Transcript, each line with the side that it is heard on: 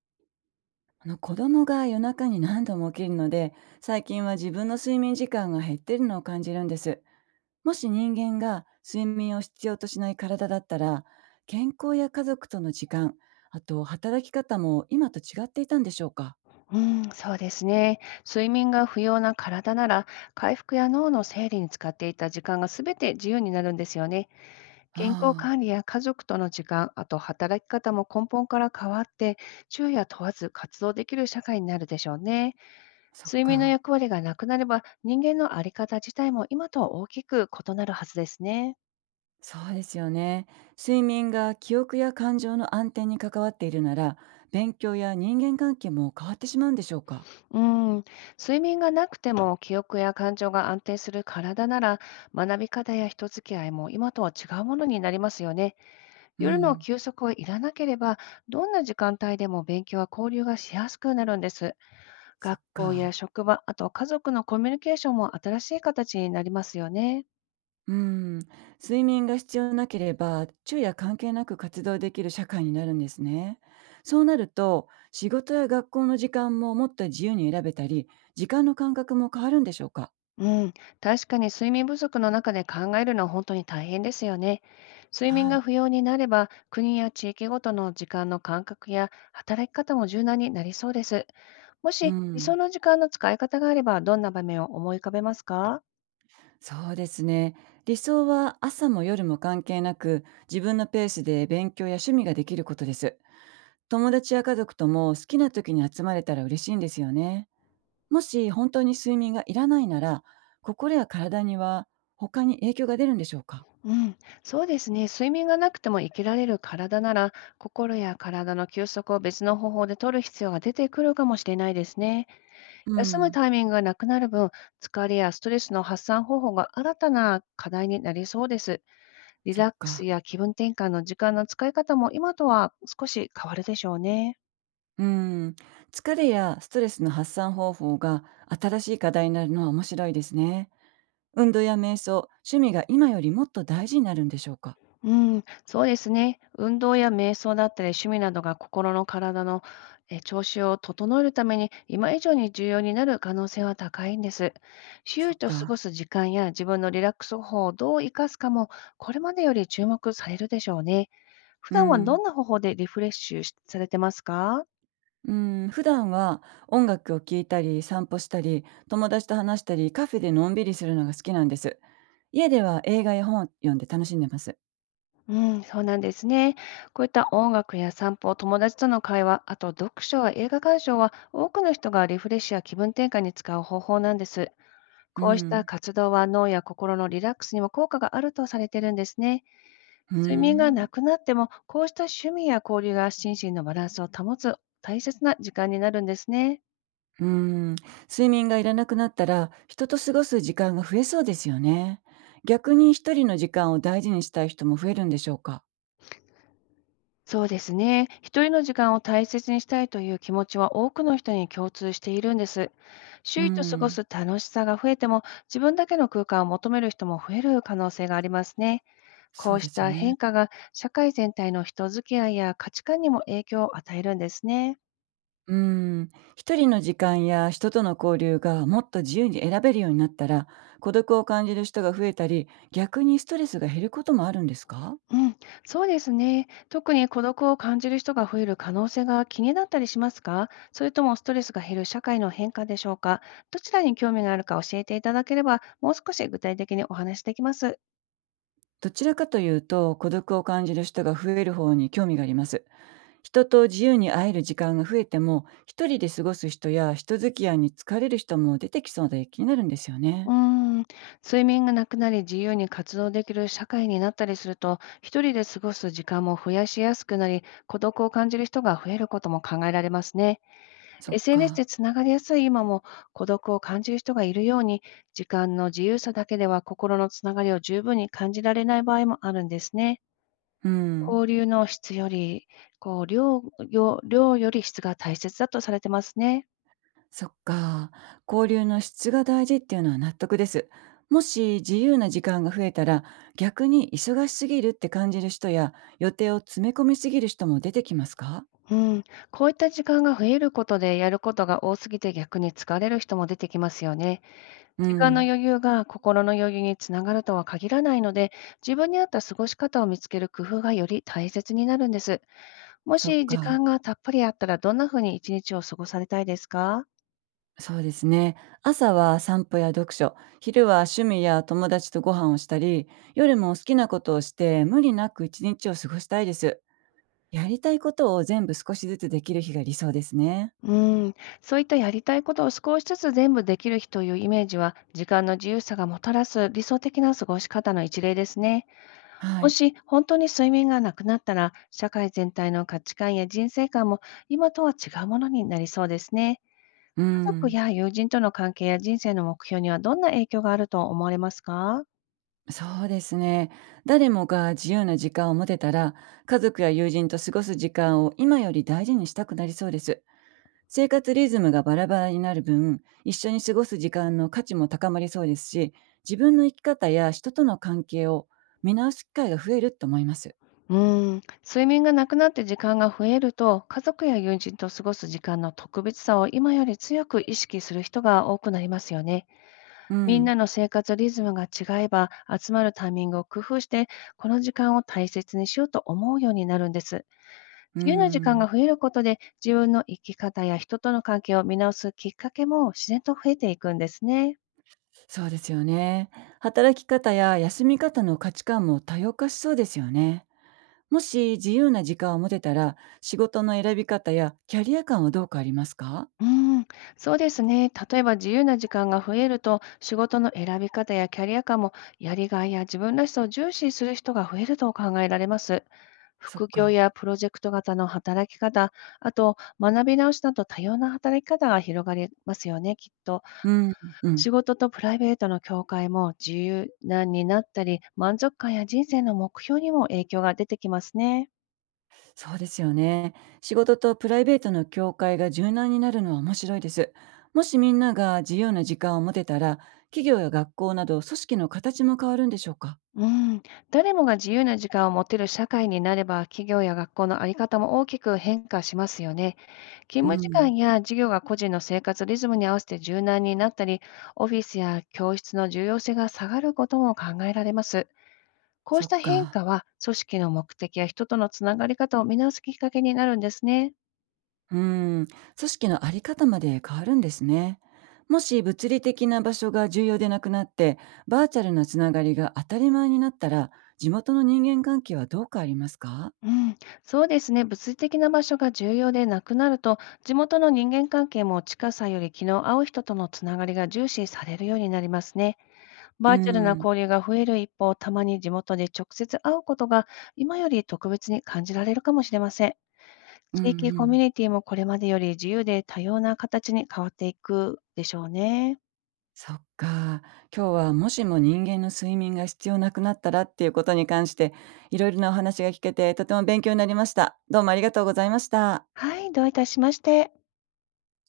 right: 子供が夜中に何度も起きるので、最近は自分の睡眠時間が減ってるのを感じるんです。もし人間が睡眠を必要としない体だったら、健康や家族との時間、あと働き方も今と違っていたんでしょうか。
left: うん、そうですね。睡眠が不要な体なら、回復や脳の整理に使っていた時間がすべて自由になるんですよね。健康
right: ああ。
left: 管理や家族との時間、あと働き方も根本から変わって、昼夜問わず活動できる社会になるでしょうね。
right: そっ
left: 睡眠の
right: か。
left: 役割がなくなれば、人間のあり方自体も今とは大きく異なるはずですね。
right: そうですよね。睡眠が記憶や感情の安定に関わっているなら、勉強や人間関係も変わってしまうんでしょうか。
left: うん、睡眠がなくても記憶や感情が安定する体なら、学び方や人付き合いも今とは違うものになりますよね。
right: う
left: 夜の
right: ん。
left: 休息をいらなければ、どんな時間帯でも勉強や交流がしやすくなるんです。
right: そっ
left: 学校
right: か。
left: や職場、あと家族のコミュニケーションも新しい形になりますよね。
right: うん、睡眠が必要なければ昼夜関係なく活動できる社会になるんですね。そうなると仕事や学校の時間ももっと自由に選べたり、時間の感覚も変わるんでしょうか。
left: うん、確かに睡眠不足の中で考えるのは本当に大変ですよね。睡
right: は
left: 眠が
right: い。
left: 不要になれば、国や地域ごとの時間の感覚や働き方も柔軟になりそうです。も
right: う
left: し理想
right: ん、
left: の時間の使い方があれば、どんな場面を思い浮かべますか？
right: そうですね。理想は朝も夜も関係なく自分のペースで勉強や趣味ができることです。友達や家族とも好きな時に集まれたら嬉しいんですよね。もし本当に睡眠がいらないなら、心や体には他に影響が出るんでしょうか？
left: うん、そうですね。睡眠がなくても生きられる体なら、心や体の休息を別の方法で取る必要が出てくるかもしれないですね。
right: う
left: 休む
right: ん。
left: タイミングがなくなる分、疲れやストレスの発散方法が新たな課題になりそうです。リ
right: そ
left: ラ
right: っ
left: ックス
right: か。
left: や気分転換の時間の使い方も今とは少し変わるでしょうね。
right: うーん。疲れやストレスの発散方法が新しい課題になるのは面白いですね。運動や瞑想、趣味が今よりもっと大事になるんでしょうか？
left: うん、そうですね。運動や瞑想だったり趣味などが心の体の調子を整えるために今以上に重要になる可能性は高いんです。周
right: そっ
left: 囲と過
right: か。
left: ごす時間や自分のリラックス方法をどう生かすかも、これまでより注目されるでしょうね。普
right: う
left: 段はど
right: ん。
left: んな方法でリフレッシュされてますか？
right: うーん、普段は音楽を聴いたり、散歩したり、友達と話したり、カフェでのんびりするのが好きなんです。家では映画や本を読んで楽しんでます。
left: うん、そうなんですね。こういった音楽や散歩、友達との会話、あと読書や映画鑑賞は多くの人がリフレッシュや気分転換に使う方法なんです。
right: う
left: こうした
right: ん。
left: 活動は脳や心のリラックスにも効果があるとされているんですね。
right: うー
left: 睡眠がな
right: ん。
left: くなっても、こうした趣味や交流が心身のバランスを保つ大切な時間になるんですね。
right: うーん、睡眠がいらなくなったら人と過ごす時間が増えそうですよね。逆に一人の時間を大事にしたい人も増えるんでしょうか。
left: そうですね。一人の時間を大切にしたいという気持ちは多くの人に共通しているんです。
right: うー
left: 周囲と過ご
right: ん、
left: す楽しさが増えても、自分だけの空間を求める人も増える可能性がありますね。こ
right: そう
left: う
right: で
left: し
right: すよ
left: た
right: ね。
left: 変化が社会全体の人付き合いや価値観にも影響を与えるんですね。
right: うーん、一人の時間や人との交流がもっと自由に選べるようになったら、孤独を感じる人が増えたり逆にストレスが減ることもあるんですか。
left: うん、そうですね。特に孤独を感じる人が増える可能性が気になったりしますか？それともストレスが減る社会の変化でしょうか？どちらに興味があるか教えていただければ、もう少し具体的にお話しできます。
right: どちらかというと孤独を感じる人が増える方に興味があります。人と自由に会える時間が増えても、一人で過ごす人や人付き合いに疲れる人も出てきそうで気になるんですよ
left: う
right: ね。
left: ーん、睡眠がなくなり自由に活動できる社会になったりすると、一人で過ごす時間も増やしやすくなり、孤独を感じる人が増えることも考えられますね。
right: そっ
left: SNS で
right: か。
left: つながりやすい今も、孤独を感じる人がいるように、時間の自由さだけでは心のつながりを十分に感じられない場合もあるんですね。
right: うん。
left: 交流の質より、こう量量より質が大切だとされてますね。
right: そっか。交流の質が大事っていうのは納得です。もし自由な時間が増えたら、逆に忙しすぎるって感じる人や、予定を詰め込みすぎる人も出てきますか？
left: うん、こういった時間が増えることで、やることが多すぎて逆に疲れる人も出てきますよね。
right: う
left: 時間の
right: ん。
left: 余裕が心の余裕につながるとは限らないので、自分に合った過ごし方を見つける工夫がより大切になるんです。も
right: そっ
left: し時
right: か。
left: 間がたっぷりあったら、どんな風に一日を過ごされたいですか？
right: そうですね。朝は散歩や読書、昼は趣味や友達とご飯をしたり、夜も好きなことをして無理なく一日を過ごしたいです。やりたいことを全部少しずつできる日が理想ですね。
left: うん、そういったやりたいことを少しずつ全部できる日というイメージは、時間の自由さがもたらす理想的な過ごし方の一例ですね。
right: は
left: も
right: い。
left: し本当に睡眠がなくなったら、社会全体の価値観や人生観も今とは違うものになりそうですね。
right: う
left: 家族
right: ん、
left: や友人との関係や人生の目標にはどんな影響があると思われますか？
right: そうですね。誰もが自由な時間を持てたら、家族や友人と過ごす時間を今より大事にしたくなりそうです。生活リズムがバラバラになる分、一緒に過ごす時間の価値も高まりそうですし、自分の生き方や人との関係を見直す機会が増えると思います。
left: うーん、睡眠がなくなって時間が増えると、家族や友人と過ごす時間の特別さを今より強く意識する人が多くなりますよね。
right: う
left: みん
right: ん。
left: なの生活リズムが違えば、集まるタイミングを工夫して、この時間を大切にしようと思うようになるんです。
right: うー
left: 自由な時間
right: ん。
left: が増えることで、自分の生き方や人との関係を見直すきっかけも自然と増えていくんですね。
right: そうですよね。働き方や休み方の価値観も多様化しそうですよね。もし自由な時間を持てたら、仕事の選び方やキャリア感はどうかありますか？
left: うーん、そうですね。例えば自由な時間が増えると、仕事の選び方やキャリア感も、やりがいや自分らしさを重視する人が増えると考えられます。
right: そっ
left: 副業
right: か。
left: やプロジェクト型の働き方、あと学び直しなど多様な働き方が広がりますよね、きっと。
right: うん。うん。
left: 仕事とプライベートの境界も自由なになったり、満足感や人生の目標にも影響が出てきますね。
right: そうですよね。仕事とプライベートの境界が柔軟になるのは面白いです。もしみんなが自由な時間を持てたら、企業や学校など組織の形も変わるんでしょうか？
left: うん、誰もが自由な時間を持てる社会になれば、企業や学校の在り方も大きく変化しますよね。
right: う
left: 勤務時
right: ん、
left: 間や授業が個人の生活リズムに合わせて柔軟になったり、オフィスや教室の重要性が下がることも考えられます。こう
right: そ
left: し
right: っ
left: た変
right: か。
left: 化は、組織の目的や人とのつながり方を見直すきっかけになるんですね。
right: うん、組織のあり方まで変わるんですね。もし物理的な場所が重要でなくなって、バーチャルなつながりが当たり前になったら、地元の人間関係はどう変わりますか？
left: うん、そうですね。物理的な場所が重要でなくなると、地元の人間関係も近さより気の合う人とのつながりが重視されるようになりますね。
right: う
left: バーチャル
right: ん、
left: な
right: うん、
left: 交流が増える一方、たまに地元で直接会うことが今より特別に感じられるかもしれません。
right: う
left: 地域コミ
right: ん。
left: ュニティもこれまでより自由で多様な形に変わっていくでしょうね。
right: そっか。今日はもしも人間の睡眠が必要なくなったらっていうことに関して、いろいろなお話が聞けてとても勉強になりました。どうもありがとうございました。
left: はい、どういたしまして。